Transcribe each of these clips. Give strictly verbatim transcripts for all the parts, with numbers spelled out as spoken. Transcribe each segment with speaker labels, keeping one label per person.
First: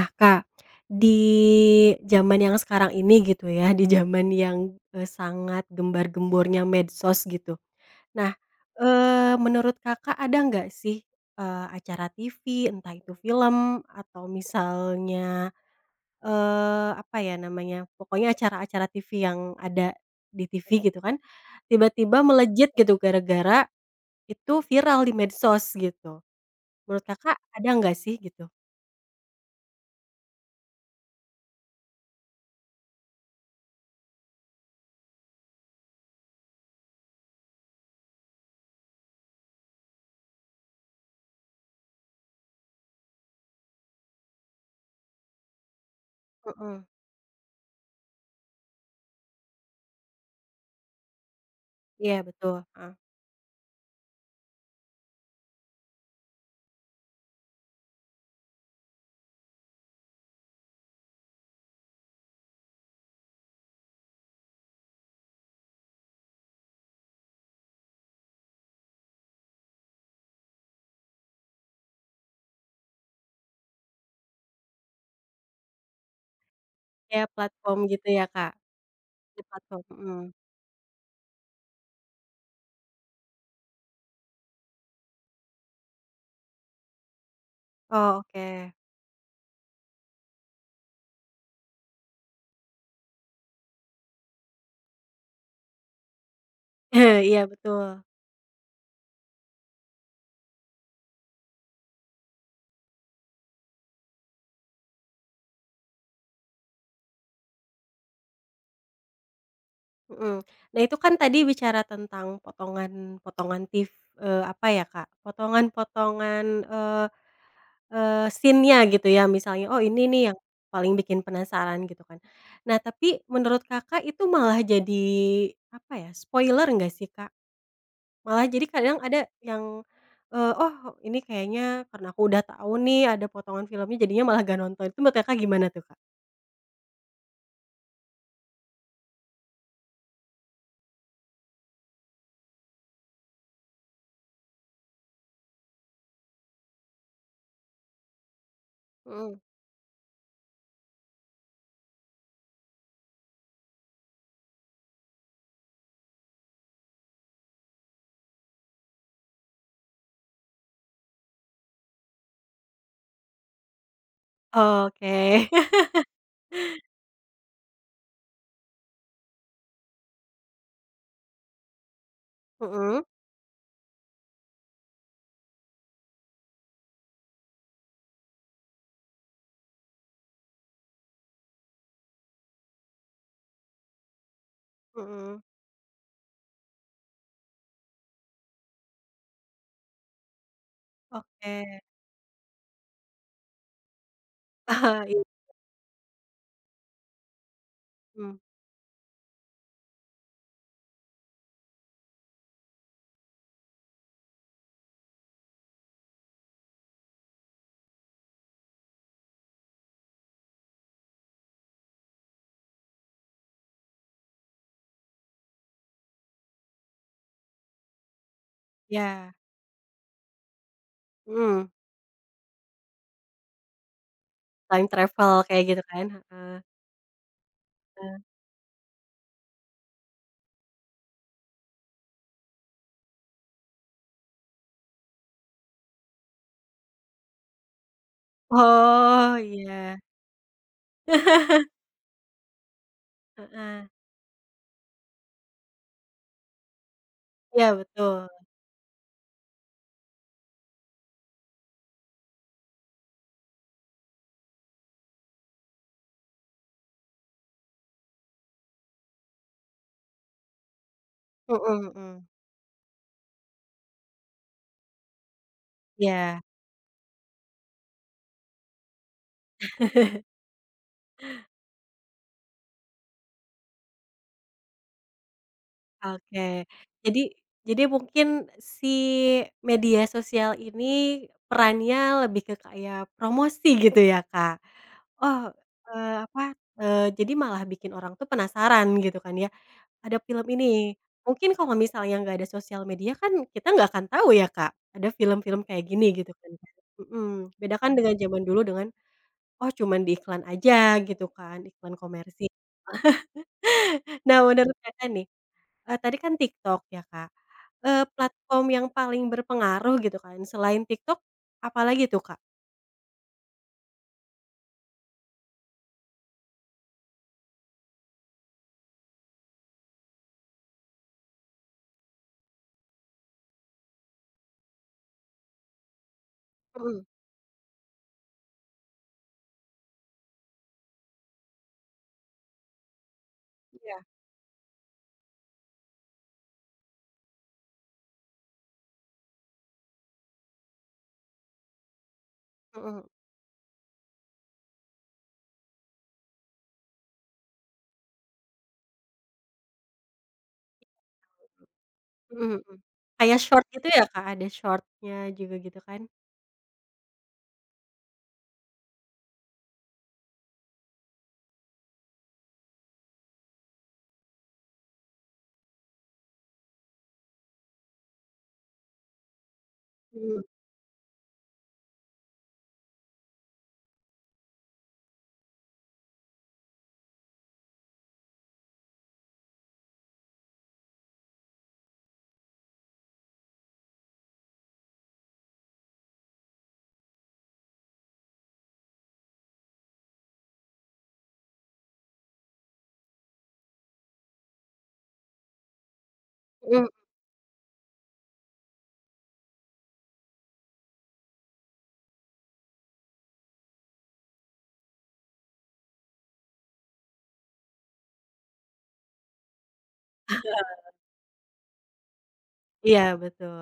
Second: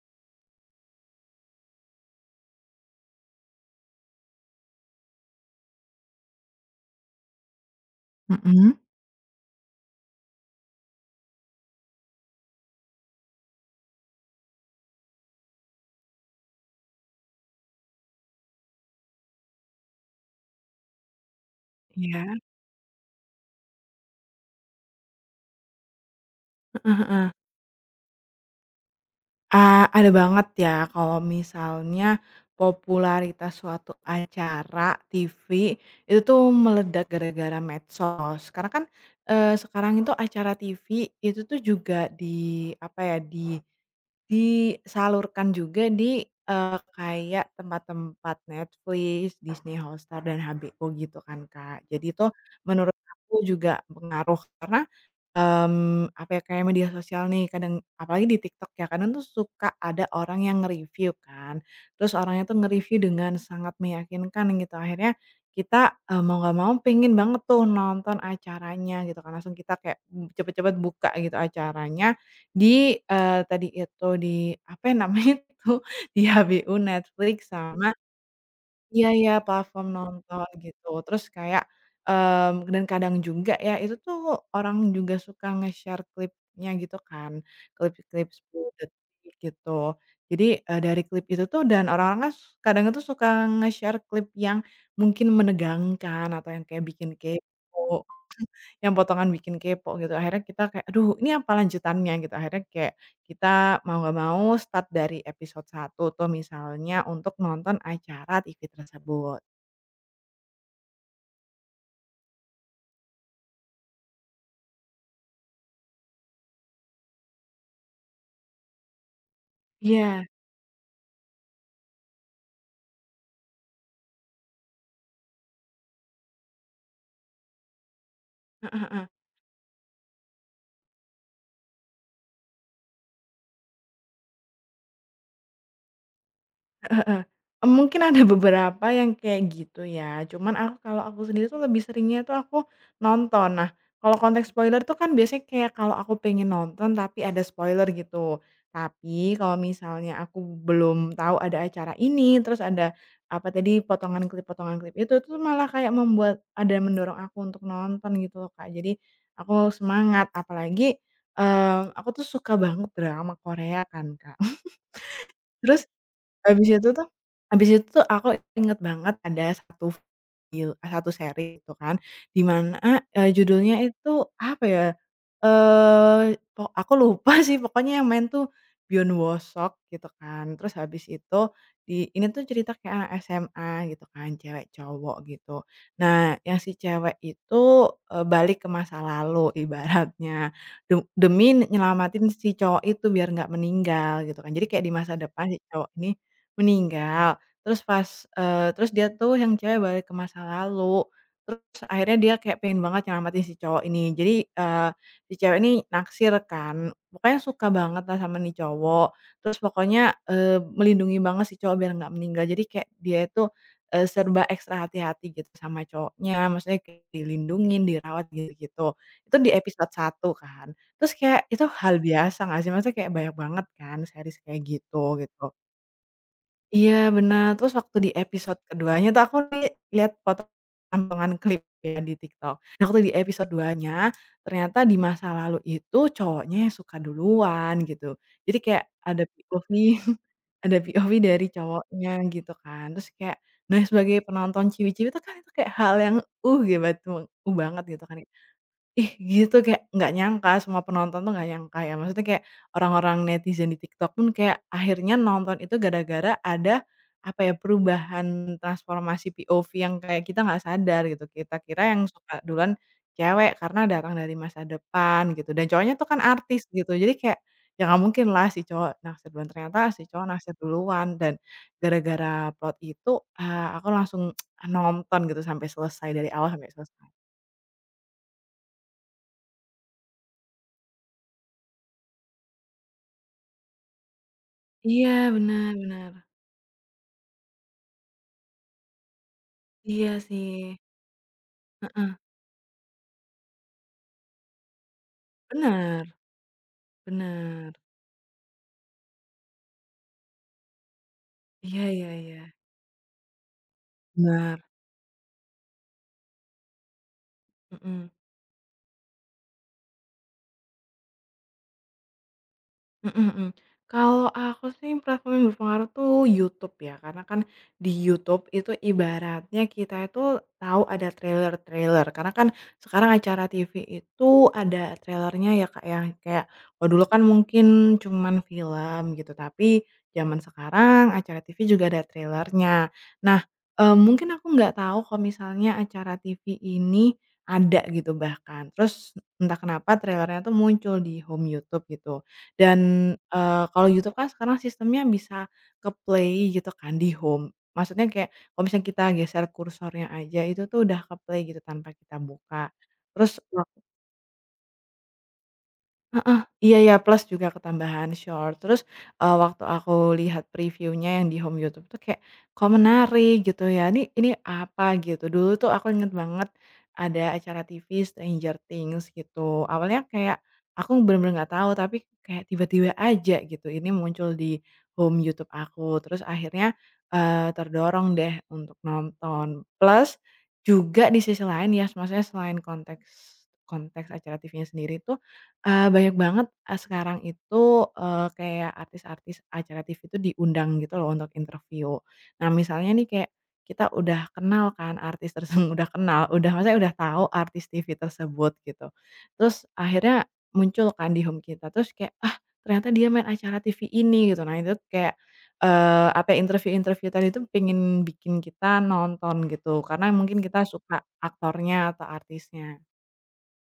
Speaker 1: Nah Kak, di zaman yang sekarang ini gitu ya, di zaman yang, eee, sangat gembar-gembornya medsos gitu. Nah,
Speaker 2: Mhm.
Speaker 1: eee, menurut Kakak ada nggak sih, eee, acara TV entah itu film atau misalnya, eee, apa ya namanya, pokoknya acara-acara TV yang ada di TV gitu kan. Tiba-tiba
Speaker 2: Iya.
Speaker 1: melejit gitu gara-gara itu viral di medsos, gitu.
Speaker 2: Heeh
Speaker 1: Menurut
Speaker 2: heeh.
Speaker 1: Kakak, ada nggak sih gitu?
Speaker 2: A ada banget ya, kalau misalnya popularitas suatu acara TV, itu tuh meledak gara-gara medsos. Karena kan, eee, sekarang itu acara TV itu tuh juga di apa ya, di disalurkan juga di eee,
Speaker 1: Mhm.
Speaker 2: kayak tempat-tempat Netflix, Disney Hotstar, dan HBO gitu kan, Kak. Jadi,
Speaker 1: Iya
Speaker 2: itu
Speaker 1: betul. Heeh.
Speaker 2: menurut aku juga pengaruh karena, mmm, apa ya, kayak media sosial nih, kadang apalagi di TikTok ya, kadang tuh suka ada orang yang nge-review kan, terus orangnya tuh nge-review dengan sangat meyakinkan gitu. Akhirnya kita, eee, mau nggak mau pengen banget tuh nonton acaranya gitu kan, langsung kita kayak cepat-cepat buka gitu acaranya di eee, tadi itu di apa ya namanya itu, di HBO,
Speaker 1: Kayak
Speaker 2: Netflix
Speaker 1: platform
Speaker 2: sama
Speaker 1: gitu ya Kak?
Speaker 2: iya iya,
Speaker 1: Di platform,
Speaker 2: platform
Speaker 1: Mhm.
Speaker 2: nonton gitu. Terus kayak mmm, dan kadang juga ya itu tuh orang juga suka nge-share klipnya gitu kan,
Speaker 1: Oh,
Speaker 2: klip-klip sepuluh
Speaker 1: oke.
Speaker 2: detik gitu. Jadi, eee, dari klip itu tuh dan orang-orangnya s kadang itu suka nge-share klip yang mungkin menegangkan atau yang kayak bikin
Speaker 1: Eh, iya betul.
Speaker 2: kepo, yang potongan bikin kepo gitu. Akhirnya kita kayak, "Aduh ini apa lanjutannya?" Gitu. Akhirnya kayak kita mau nggak mau start dari episode I tuh, misalnya untuk nonton acara TV tersebut.
Speaker 1: Hmm. Nah, itu kan tadi bicara tentang potongan-potongan tiv eee apa ya Kak, potongan-potongan eee, eee scene-nya gitu ya misalnya oh ini nih
Speaker 2: Iya.
Speaker 1: yang paling bikin penasaran gitu kan. Nah, tapi menurut Kakak itu malah jadi apa ya spoiler nggak sih Kak? Malah jadi
Speaker 2: Heeh,
Speaker 1: kadang
Speaker 2: heeh.
Speaker 1: ada yang, eee oh ini kayaknya karena aku udah tahu nih ada potongan filmnya jadinya malah nggak nonton. Tuh menurut Kakak gimana tuh Kak?
Speaker 2: Heeh, heeh. Mmm mungkin ada beberapa yang kayak gitu, ya. Cuman aku kalau aku sendiri tuh lebih seringnya tuh aku, nonton. Nah, kalau konteks spoiler tuh kan biasanya kayak kalau aku pengen nonton tapi ada spoiler gitu. Tapi
Speaker 1: Hmm.
Speaker 2: kalau misalnya aku belum tahu ada acara ini, terus ada apa tadi potongan klip, potongan klip itu tuh malah kayak membuat ada yang mendorong aku untuk nonton gitu loh Kak. Jadi, aku semangat apalagi eee aku tuh suka banget drama Korea kan, Kak.
Speaker 1: Oke.
Speaker 2: Terus, habis itu tuh, habis itu tuh aku inget banget ada satu, fil eh, satu seri tuh kan. Dimana,
Speaker 1: Heeh.
Speaker 2: eee, judulnya itu apa ya? Eee, o aku lupa sih pokoknya yang main tuh Byeon Woo Seok gitu kan. Terus habis itu di ini tuh cerita kayak anak SMA gitu kan, cewek cowok
Speaker 1: Heeh.
Speaker 2: gitu. Nah yang si cewek itu e balik ke masa lalu ibaratnya. Tu demi ne
Speaker 1: Oke.
Speaker 2: nyelamatin si cowok itu biar nggak meninggal gitu kan. Jadi kayak di
Speaker 1: Ah
Speaker 2: masa
Speaker 1: iya.
Speaker 2: depan si cowok ini meninggal. Terus pas
Speaker 1: Mmm.
Speaker 2: eee terus dia tuh yang cewek balik ke masa lalu. Terus akhirnya dia kayak pengen banget nyelamatin si cowok ini. Jadi eee si cewek ini naksir kan. Pokoknya suka banget lah sama nih cowok. Terus pokoknya eee melindungi banget si cowok biar nggak meninggal. Jadi kayak dia tuh e serba ekstra hati-hati gitu sama cowoknya. Maksudnya kayak dilindungin, dirawat gi gitu.
Speaker 1: Ya.
Speaker 2: Tuh di episode satu kan. Terus kayak itu
Speaker 1: Mmm.
Speaker 2: hal biasa nggak sih? Maksudnya kayak banyak banget kan series kayak
Speaker 1: Time
Speaker 2: gitu,
Speaker 1: travel
Speaker 2: gitu.
Speaker 1: kayak gitu kan, heeh.
Speaker 2: Iya benar. Terus waktu di
Speaker 1: Mmm.
Speaker 2: episode keduanya tuh aku li lihat poto potongan klip kayak di TikTok. Nah waktu di episode dua-nya, ternyata di masa lalu itu cowoknya yang suka duluan gitu. Jadi kayak ada
Speaker 1: Oh
Speaker 2: POV,
Speaker 1: iya.
Speaker 2: ada POV, dari cowoknya gitu kan. Terus kayak, nah
Speaker 1: Heeh.
Speaker 2: sebagai penonton ciwi-ciwi tuh kan itu kayak hal yang "uh gi bat cowokku
Speaker 1: Iya
Speaker 2: banget" gitu kan.
Speaker 1: betul.
Speaker 2: Ih gitu kayak nggak nyangka semua penonton tuh nggak nyangka ya. Maksudnya kayak orang-orang netizen di TikTok pun kayak akhirnya nonton itu gara-gara ada, apa ya perubahan transformasi POV yang kayak kita nggak sadar gitu. Kita
Speaker 1: Heeh,
Speaker 2: kira yang
Speaker 1: heeh.
Speaker 2: suka duluan cewek karena datang dari masa depan gitu. Dan cowoknya tuh kan
Speaker 1: Iya.
Speaker 2: artis gitu. Jadi kayak, ya nggak mungkinlah si cowok naksir duluan. Ternyata si cowok naksir duluan dan gara-gara plot itu, ah aku langsung nonton gitu sampai selesai, dari awal
Speaker 1: Oke.
Speaker 2: sampai seles
Speaker 1: Jadi, jadi mungkin si media sosial ini perannya lebih ke kayak promosi gitu ya Kak.
Speaker 2: Iya
Speaker 1: Oh
Speaker 2: benar,
Speaker 1: eee
Speaker 2: benar.
Speaker 1: apa, eee jadi malah bikin orang tuh penasaran gitu kan ya, ada
Speaker 2: Iya
Speaker 1: film
Speaker 2: sih.
Speaker 1: ini. Mungkin kalau
Speaker 2: Heeh.
Speaker 1: misalnya nggak ada sosial media kan kita nggak akan tahu ya Kak ada film-film kayak gini
Speaker 2: Benar.
Speaker 1: gitu kan? Mmm. Beda
Speaker 2: Benar.
Speaker 1: kan dengan zaman dulu dengan "oh cuman di iklan aja" gitu kan,
Speaker 2: Iya
Speaker 1: iklan
Speaker 2: iya
Speaker 1: komersil.
Speaker 2: iya.
Speaker 1: Nah
Speaker 2: Benar.
Speaker 1: menurut Kakak nih, e tadi kan TikTok ya Kak, eee
Speaker 2: Heeh.
Speaker 1: platform yang paling berpengaruh gitu kan selain TikTok apalagi tuh Kak?
Speaker 2: Mhm mhm. Kalau aku sih, platform yang berpengaruh tuh YouTube, ya. Karena kan, di YouTube itu ibaratnya kita itu tahu ada trailer-trailer. Karena kan, sekarang acara TV itu ada trailernya, ya Kak, ya, yang kayak kalau dulu
Speaker 1: Mhm.
Speaker 2: kan, mungkin cuman film, gitu. Tapi, zaman sekarang, acara TV juga ada trailernya. Nah, eee,
Speaker 1: Iya.
Speaker 2: mungkin aku nggak tahu kalau misalnya acara TV ini ada, gitu, bahkan. Terus, entah kenapa, trailernya tuh muncul di home YouTube gitu. Dan,
Speaker 1: Mhm hm
Speaker 2: eee, kalau YouTube kan sekarang sistemnya bisa ke-play gitu kan, di home. Maksudnya kayak, kalau misalnya kita geser kursornya aja itu tuh udah ke-play, gitu, tanpa kita
Speaker 1: Mhm
Speaker 2: buka.
Speaker 1: mhm. Kayak
Speaker 2: Terus wak
Speaker 1: Shorts gitu ya, Kak? Ada Shorts-nya juga gitu, kan?
Speaker 2: Heeh. Iya iya, plus juga ketambahan Shorts. Terus, eee, waktu aku lihat preview-nya yang di home YouTube tuh kayak, "Kok menarik?" Gitu ya, "ini ini, apa?" gitu. Dulu tuh, aku ingat banget, ada acara TV Stranger Things gitu. Awalnya
Speaker 1: Hmm.
Speaker 2: kayak aku yang bener-bener nggak tahu, tapi kayak tiba-tiba aja, gitu, ini muncul di home YouTube aku. Terus akhirnya, eee, terdorong deh, untuk nonton. Plus, juga di sisi lain ya, s maksudnya selain konteks konteks acara TV-nya sendiri tuh, eee, banyak banget, e sekarang itu, eee, kayak artis-artis acara TV tuh diundang gitu lo, untuk interviu. Nah, misalnya nih, kayak kita udah kenal kan, artis terse udah kenal, udah maksudnya
Speaker 1: Mhm.
Speaker 2: udah tahu artis TV tersebut, gitu. Terus, akhirnya muncul kan, di home kita. Terus kayak, "Ah, ternyata dia main acara TV ini," gitu. Nah, itu t kayak, eee, apa, interviu-interviu tadi tuh pingin bikin kita nonton, gitu. Karena yang mungkin kita suka aktornya atau artisnya.
Speaker 1: Iya, betul.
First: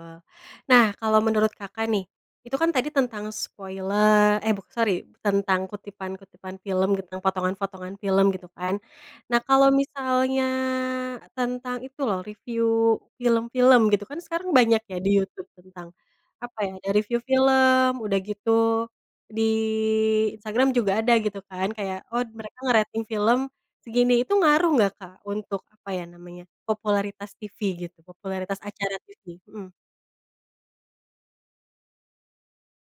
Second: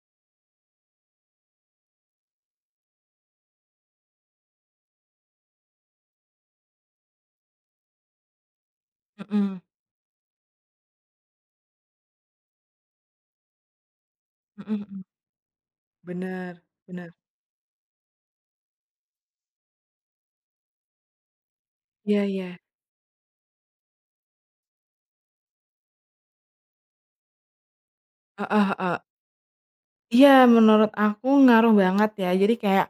Speaker 1: Nah, kalau menurut Kakak, nih. Itu kan tadi tentang spoile eh buk sori, tentang kutipan-kutipan film gitu, tentang potongan-fotongan film, gitu kan. Nah,
Speaker 2: Mhm.
Speaker 1: kalau misalnya tentang itu lo, reviu film-film, gitu. Kan sekarang
Speaker 2: Mhm
Speaker 1: banyak ya,
Speaker 2: mhm.
Speaker 1: di YouTube tentang, apa
Speaker 2: Bener,
Speaker 1: ya. Ada
Speaker 2: bener.
Speaker 1: reviu film, udah gitu di Instagram juga ada, gitu kan, kayak, "Oh,
Speaker 2: Iya iya.
Speaker 1: mereka ngerating film segini." itu ngaruh nggak, Kak, untuk, apa ya namanya, popularitas tivi, gitu, popularitas
Speaker 2: Heeh
Speaker 1: acara
Speaker 2: heeh.
Speaker 1: tivi? Mhm.
Speaker 2: Iya, menurut aku ngaruh banget, ya. Jadi kayak,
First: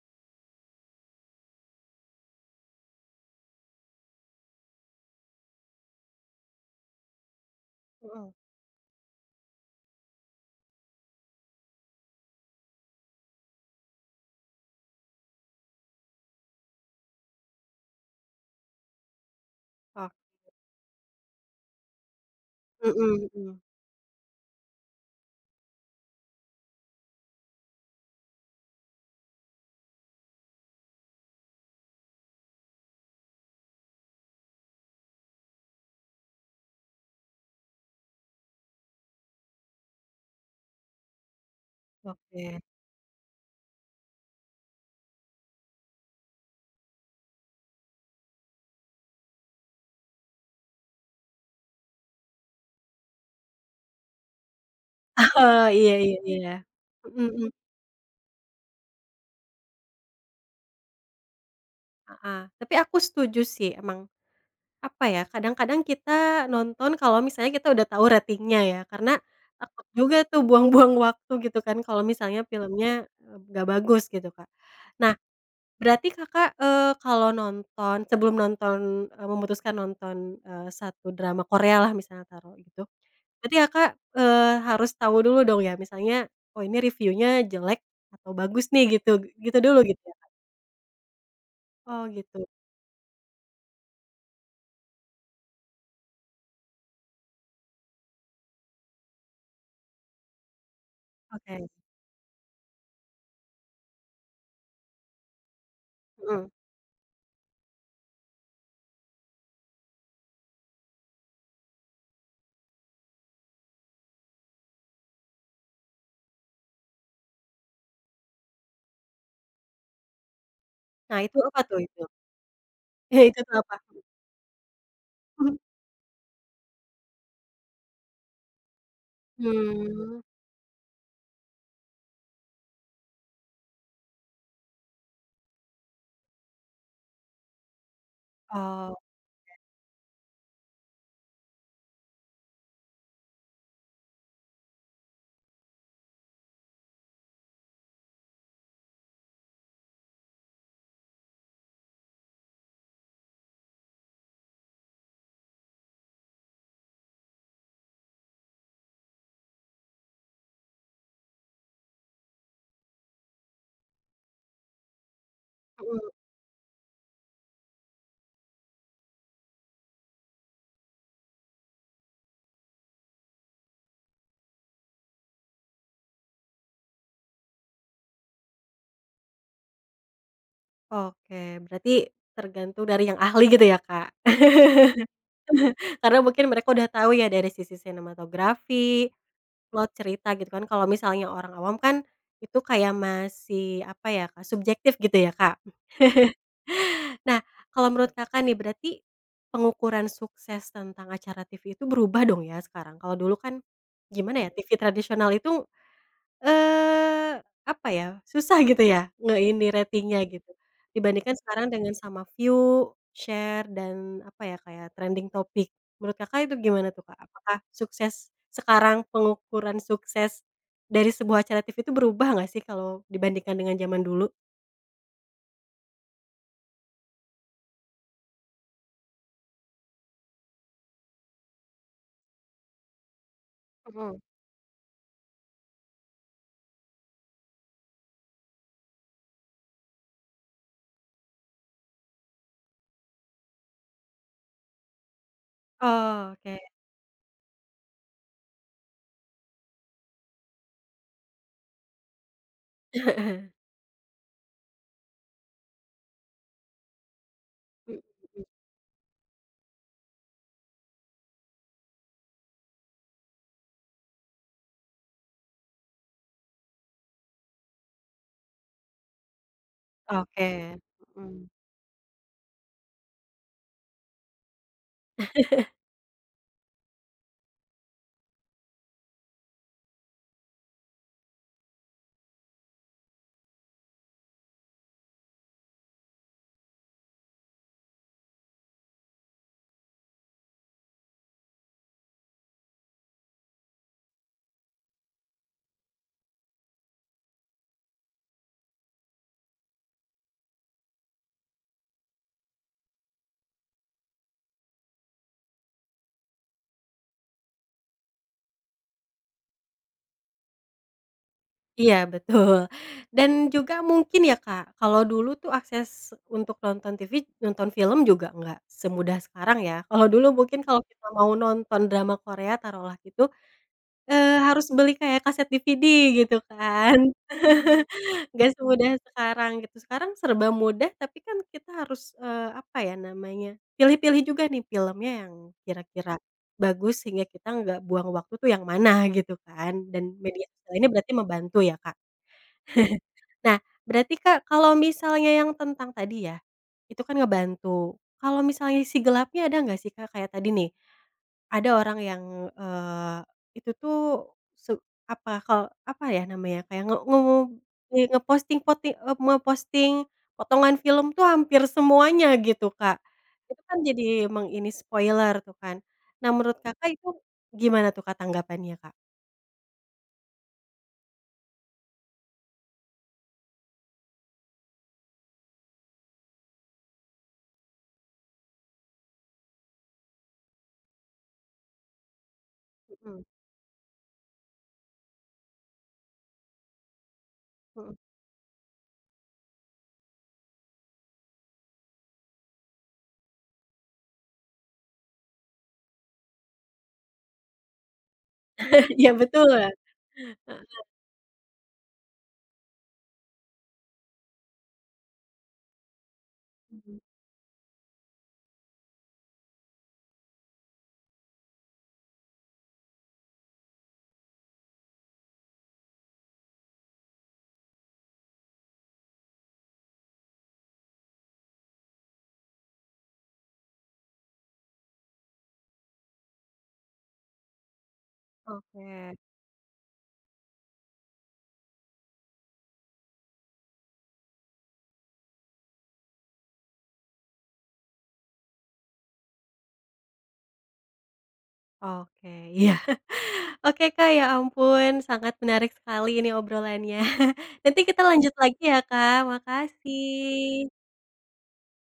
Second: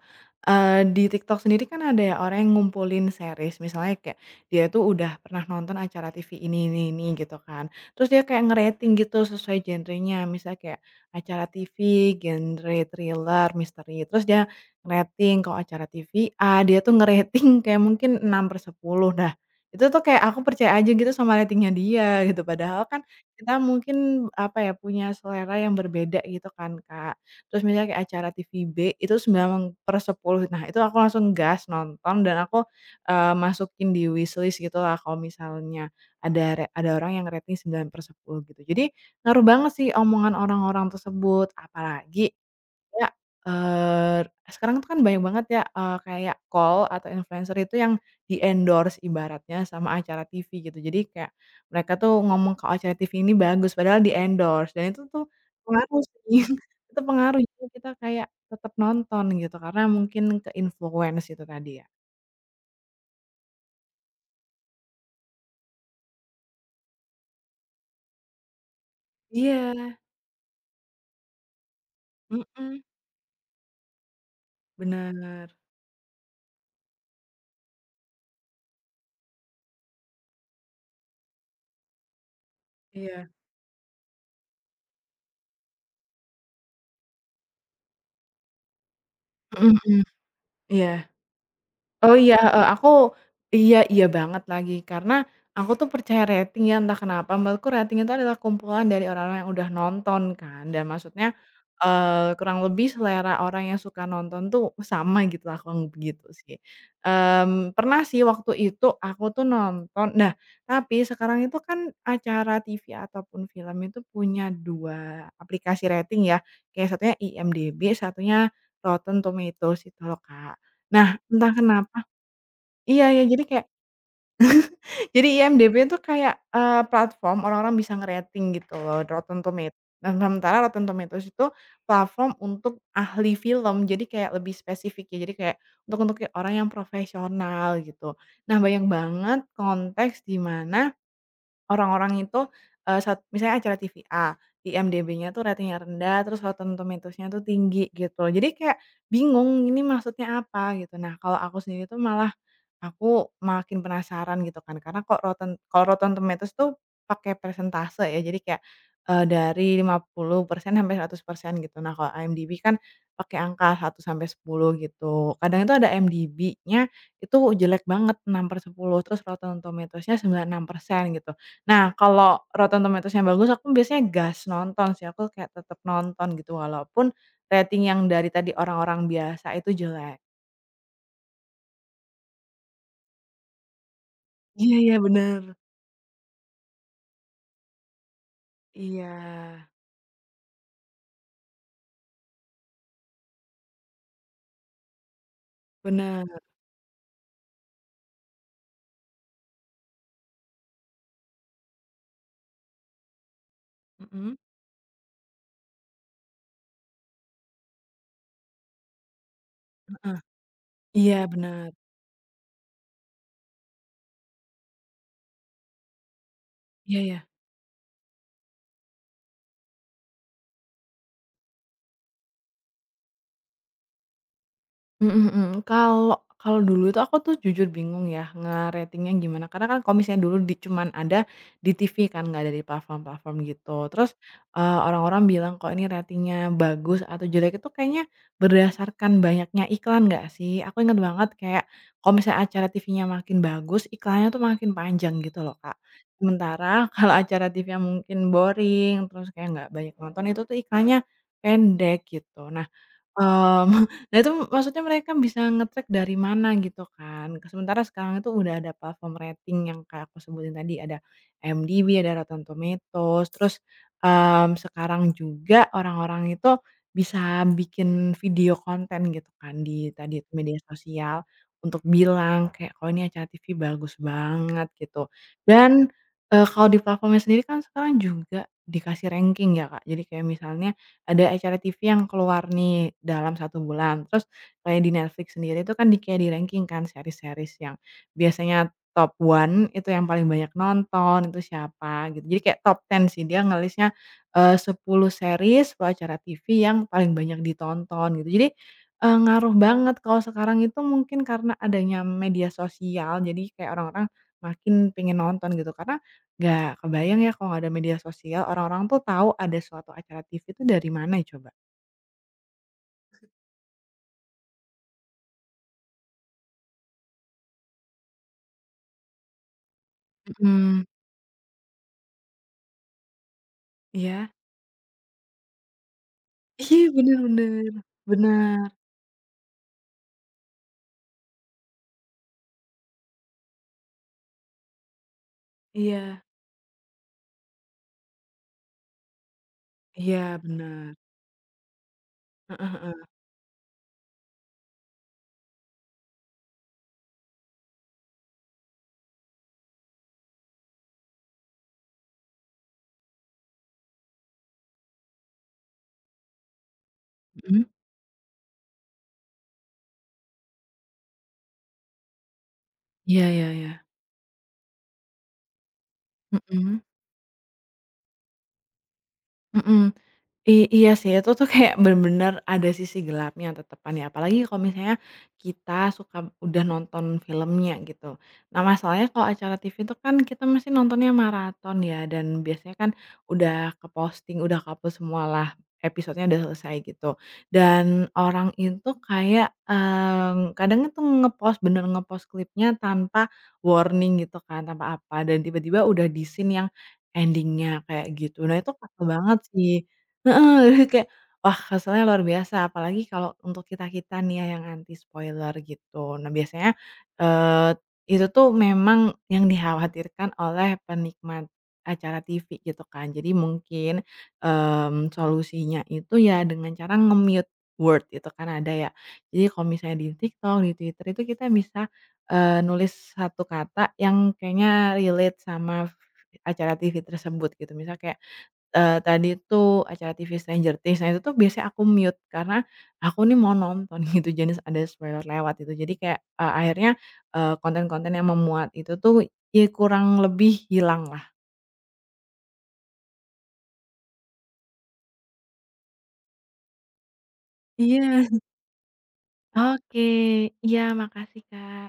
Speaker 2: eee, di TikTok sendiri kan ada ya, orang yang ngumpulin series. Misalnya kayak, dia tuh udah pernah nonton acara TV ini ini ini, gitu kan. Terus dia
Speaker 1: Mhm.
Speaker 2: kayak ngerating gitu, sesuai genrenya. Misalnya kayak acara TV genre thriller, misteri. Terus dia ngerating, kalau acara TV A, dia tuh ngerating kayak mungkin enam per sepuluh. Nah, itu tuh
Speaker 1: Ok
Speaker 2: kayak aku percaya aja, gitu, sama ratingnya dia, gitu. Padahal kan
Speaker 1: Mhm
Speaker 2: kita
Speaker 1: mhm.
Speaker 2: mungkin, apa ya, punya selera yang berbeda gitu, kan, Kak. Terus misalnya kayak acara TV B, itu sembilan per sepuluh. Nah itu aku langsung gas, nonton, dan aku, eee, masukin di wishlist gitulah, kalau misalnya ada re ada orang yang ngerating sembilan per sepuluh, gitu. Jadi, ngaruh banget sih, omongan orang-orang tersebut. Apalagi
Speaker 1: Oke.
Speaker 2: kayak, eee, r sekarang tuh kan banyak banget ya, eee, kayak KOL atau influenser itu yang di-endorse, ibaratnya, sama acara tivi, gitu. Jadi kayak mereka tuh ngomong kalau acara tivi ini bagus, padahal di-endorse. Dan itu tuh,
Speaker 1: Oh, iya
Speaker 2: pengaruh
Speaker 1: iya
Speaker 2: sih.
Speaker 1: iya.
Speaker 2: Itu
Speaker 1: Mhm
Speaker 2: pengaruh,
Speaker 1: mhm.
Speaker 2: jadi kita kayak tetap nonton, gitu. Karena mungkin ke-influence itu tadi, ya.
Speaker 1: Heeh. Tapi aku setuju, sih. Emang, apa ya, kadang-kadang kita nonton kalau misalnya kita udah tahu ratingnya, ya. Karena, takut
Speaker 2: Iya.
Speaker 1: juga tuh, buang-buang waktu, gitu kan, kalau misalnya
Speaker 2: Mhm.
Speaker 1: filmnya, mmm, nggak bagus, gitu, Kak. Nah,
Speaker 2: Bener.
Speaker 1: berarti Kakak, eee, kalau nonton sebelum nonton eee, memutuskan nonton, eee, satu drama Korealah misalnya taruh, gitu.
Speaker 2: Iya.
Speaker 1: Berarti Kakak, eee, harus tahu dulu, dong ya, misalnya, "Oh, ini reviunya jelek atau bagus, nih," gitu. G gitu
Speaker 2: Mhm
Speaker 1: dulu
Speaker 2: mhm.
Speaker 1: gitu ya, Kak?
Speaker 2: Iya.
Speaker 1: Oh,
Speaker 2: Oh, iya,
Speaker 1: gitu.
Speaker 2: heeh, aku iya, iya banget, lagi. Karena, aku tuh percaya rating ya, entah kenapa. Menurutku, rating itu adalah kumpulan dari orang-orang yang udah nonton, kan. Dan maksudnya,
Speaker 1: Oke.
Speaker 2: eee, kurang lebih selera orang yang suka nonton tuh, sama gitulah, kurang lebih gitu,
Speaker 1: Mhm.
Speaker 2: sih. Mmm, pernah sih waktu itu, aku tuh nonton nah, tapi sekarang itu kan, acara TV ataupun film itu punya dua aplikasi rating, ya. Kayak, satunya IMDb, satunya Rotten Tomatoes itu lo, Kak. Nah,
Speaker 1: Nah itu,
Speaker 2: entah
Speaker 1: apa tuh,
Speaker 2: kenapa
Speaker 1: itu?
Speaker 2: iya
Speaker 1: Iya,
Speaker 2: iya,
Speaker 1: itu
Speaker 2: jadi
Speaker 1: tuh
Speaker 2: kayak
Speaker 1: apa?
Speaker 2: jadi IMDb tuh kayak, eee, platform orang-orang bisa ngerating gitu lo. Rotten Tomat nah,
Speaker 1: Hmm.
Speaker 2: nementara, Rotten Tomatoes itu platform untuk ahli film. Jadi kayak lebih spesifik ya, jadi kayak untuk untuk y orang yang profesional, gitu. Nah, banyak
Speaker 1: Oh.
Speaker 2: banget konteks di mana orang-orang itu, eee, sat misalnya acara TV A, IMDb-nya tuh ratingnya rendah, terus Rotten Tomatoes-nya tuh tinggi, gitu. Jadi kayak bingung, ini maksudnya apa, gitu. Nah, kalau aku sendiri tuh malah, aku makin penasaran, gitu kan. Karena kok Rotten kalau Rotten Tomatoes tuh pakai persentase, ya. Jadi kayak, eee, dari lima puluh persen sampai seratus persen, gitu. Nah, kalau IMDb kan pakai angka satu sampai sepuluh, gitu. Kadang itu ada
Speaker 1: Mhm.
Speaker 2: IMDb-nya itu jelek banget, enam per sepuluh, terus Rotten Tomatoes-nya sembilan enam persen, gitu. Nah, kalau Rotten Tomatoes-nya bagus, aku biasanya gas nonton, sih. Aku kayak tetap nonton, gitu, walaupun rating yang dari tadi orang-orang biasa itu jelek.
Speaker 1: Oke, berarti tergantung dari yang ahli gitu ya, Kak?
Speaker 2: Iya iya, benar.
Speaker 1: Karena mungkin mereka udah tahu ya, dari sisi sinematografi,
Speaker 2: Iya.
Speaker 1: plot cerita gitu kan. Kalau misalnya orang awam kan, itu kayak masih, apa ya, Kak, subjektif gitu ya, Kak.
Speaker 2: Benar.
Speaker 1: Nah, kalau menurut Kakak nih, berarti pengukuran sukses tentang acara TV itu berubah dong ya, sekarang? Kalau dulu kan,
Speaker 2: Mhm.
Speaker 1: gimana ya, TV tradisional itu, eee, apa ya, susah gitu ya, nge ini,
Speaker 2: Heeh.
Speaker 1: ratingnya gitu,
Speaker 2: Iya,
Speaker 1: dibandingkan sekarang
Speaker 2: benar.
Speaker 1: dengan sama view, share, dan apa ya, kayak trending topic. Menurut Kakak itu gimana
Speaker 2: Iya
Speaker 1: tuh
Speaker 2: iya.
Speaker 1: Kak, apakah sukses sekarang pengukuran sukses dari sebuah acara TV itu berubah nggak sih, kalau dibandingkan dengan jaman dulu?
Speaker 2: Mhm mhm. Kalau kalau dulu itu aku tuh jujur bingung ya, ngeratingnya gimana. Karena kan kalau misalnya dulu di cuman ada di TV kan, enggak ada di platform-platform gitu. Terus,
Speaker 1: Hmm.
Speaker 2: eee, orang-orang bilang, "Kok ini ratingnya bagus atau jelek itu kayaknya berdasarkan banyaknya iklan enggak sih?" Aku inget banget, kayak kalau misalnya acara TV-nya makin bagus, iklannya tuh makin panjang gitu loh, Kak.
Speaker 1: Oke.
Speaker 2: Sementara kalau acara TV-nya mungkin boring, terus kayak enggak banyak penonton, itu tuh iklannya pendek gitu. Nah,
Speaker 1: Heeh.
Speaker 2: mmm, nah, itu maksudnya mereka bisa ngecek dari mana gitu kan. Sementara sekarang itu
Speaker 1: Mhm.
Speaker 2: udah ada platform rating yang kayak aku sebutin tadi. Ada IMDb, ada Rotten Tomatoes. Terus, mmm, sekarang juga orang-orang itu bisa bikin video konten gitu kan di tadi itu media
Speaker 1: Oke.
Speaker 2: sosial
Speaker 1: Mhm.
Speaker 2: untuk bilang kayak, "Kok ini acara TV bagus banget" gitu. Dan, eee, kalau di platformnya sendiri kan sekarang juga dikasih ranking ya, Kak. Jadi kayak misalnya ada acara TV yang keluar nih, dalam satu bulan. Terus kayak di Netflix sendiri itu kan kayak di-ranking kan series-series yang biasanya top one itu yang paling banyak nonton, itu siapa gitu. Jadi kayak top ten sih. Dia nge-list-nya, eee, sepuluh series atau acara TV yang paling banyak ditonton gitu. Jadi, eee, ngaruh banget kalau sekarang itu mungkin karena adanya media sosial. Jadi kayak orang-orang makin pengen nonton gitu. Karena enggak kebayang ya, kalau enggak ada media sosial, orang-orang tuh tahu ada suatu acara TV itu dari mana coba?
Speaker 1: Iya betul, dan juga mungkin ya Kak, kalau dulu tuh akses, untuk nonton TV nonton film juga nggak semudah sekarang ya kalau dulu mungkin kalau
Speaker 2: Mhm.
Speaker 1: kita mau nonton drama Korea taruh lah gitu,
Speaker 2: Iya.
Speaker 1: eee, harus beli kayak kaset DVD gitu
Speaker 2: Iya
Speaker 1: kan
Speaker 2: benar benar,
Speaker 1: nggak
Speaker 2: benar.
Speaker 1: semudah sekarang gitu sekarang serba mudah tapi kan kita harus, eee, apa ya namanya, pilih-pilih juga nih filmnya yang kira-kira,
Speaker 2: Iya.
Speaker 1: bagus sehingga kita nggak buang waktu tuh yang mana gitu kan dan
Speaker 2: Iya
Speaker 1: media sosial ini
Speaker 2: benar.
Speaker 1: berarti membantu ya Kak,
Speaker 2: Heeh heeh.
Speaker 1: nah berarti Kak, kalau misalnya yang tentang tadi ya, itu kan ngebantu kalau misalnya sisi gelapnya ada nggak sih Kak, kayak tadi nih, ada orang yang, eee, itu tuh su apa kalo apa ya namanya kayak nge nge
Speaker 2: Mhm.
Speaker 1: kayak ngeposting poti eee, memposting, potongan film tuh hampir semuanya gitu Kak,
Speaker 2: Iya iya
Speaker 1: itu kan
Speaker 2: iya.
Speaker 1: jadi meng ini spoiler tuh kan, nah menurut
Speaker 2: Mhm.
Speaker 1: Kakak, itu gimana tuh Kak, tanggapannya, Kak?
Speaker 2: Mhm, i iya sih itu tuh kayak bener-bener ada sisi gelapnya tetepan ya apalagi kalau misalnya, kita suka udah nonton filmnya gitu, nah masalahnya kalau acara TV itu kan kita mesti nontonnya maraton ya dan biasanya kan,
Speaker 1: Mhm.
Speaker 2: udah ke-posting udah ke-upload semua lah, episodenya udah selesai gitu
Speaker 1: Mhm.
Speaker 2: dan orang itu kayak, mmm, kadang itu nge-post bener nge-post klipnya tanpa warning gitu kan tanpa apa, dan tiba-tiba udah di scene yang, ending-nya kayak gitu nah itu parah
Speaker 1: Iya
Speaker 2: banget
Speaker 1: betul,
Speaker 2: sih heeh,
Speaker 1: heeh.
Speaker 2: jadi kayak wah keselnya luar biasa apalagi kalau untuk kita kita nih ya yang anti spoiler gitu. Nah biasanya,
Speaker 1: Mhm.
Speaker 2: eee, itu tuh memang yang dikhawatirkan oleh penikmat acara TV gitu kan jadi mungkin, mmm, solusinya itu ya dengan cara nge-mute word itu kan ada ya, jadi kalau misalnya di TikTok di Twitter itu kita bisa, eee, nulis satu kata yang kayaknya relate sama, acara TV tersebut gitu misalnya kayak, eee,
Speaker 1: Oke.
Speaker 2: tadi itu acara TV Stranger Things, nah itu tuh biasanya aku mute karena aku nih mau nonton gitu jangan ada spoiler lewat gitu jadi kayak a akhirnya, eee, konten-konten yang memuat itu tuh ya kurang lebih hilang lah.
Speaker 1: Oke iya oke Kak, ya ampun sangat menarik sekali ini obrolannya nanti kita lanjut
Speaker 2: Iya.
Speaker 1: lagi ya Kak,
Speaker 2: Oke
Speaker 1: makasih.
Speaker 2: iya makasih, Kak.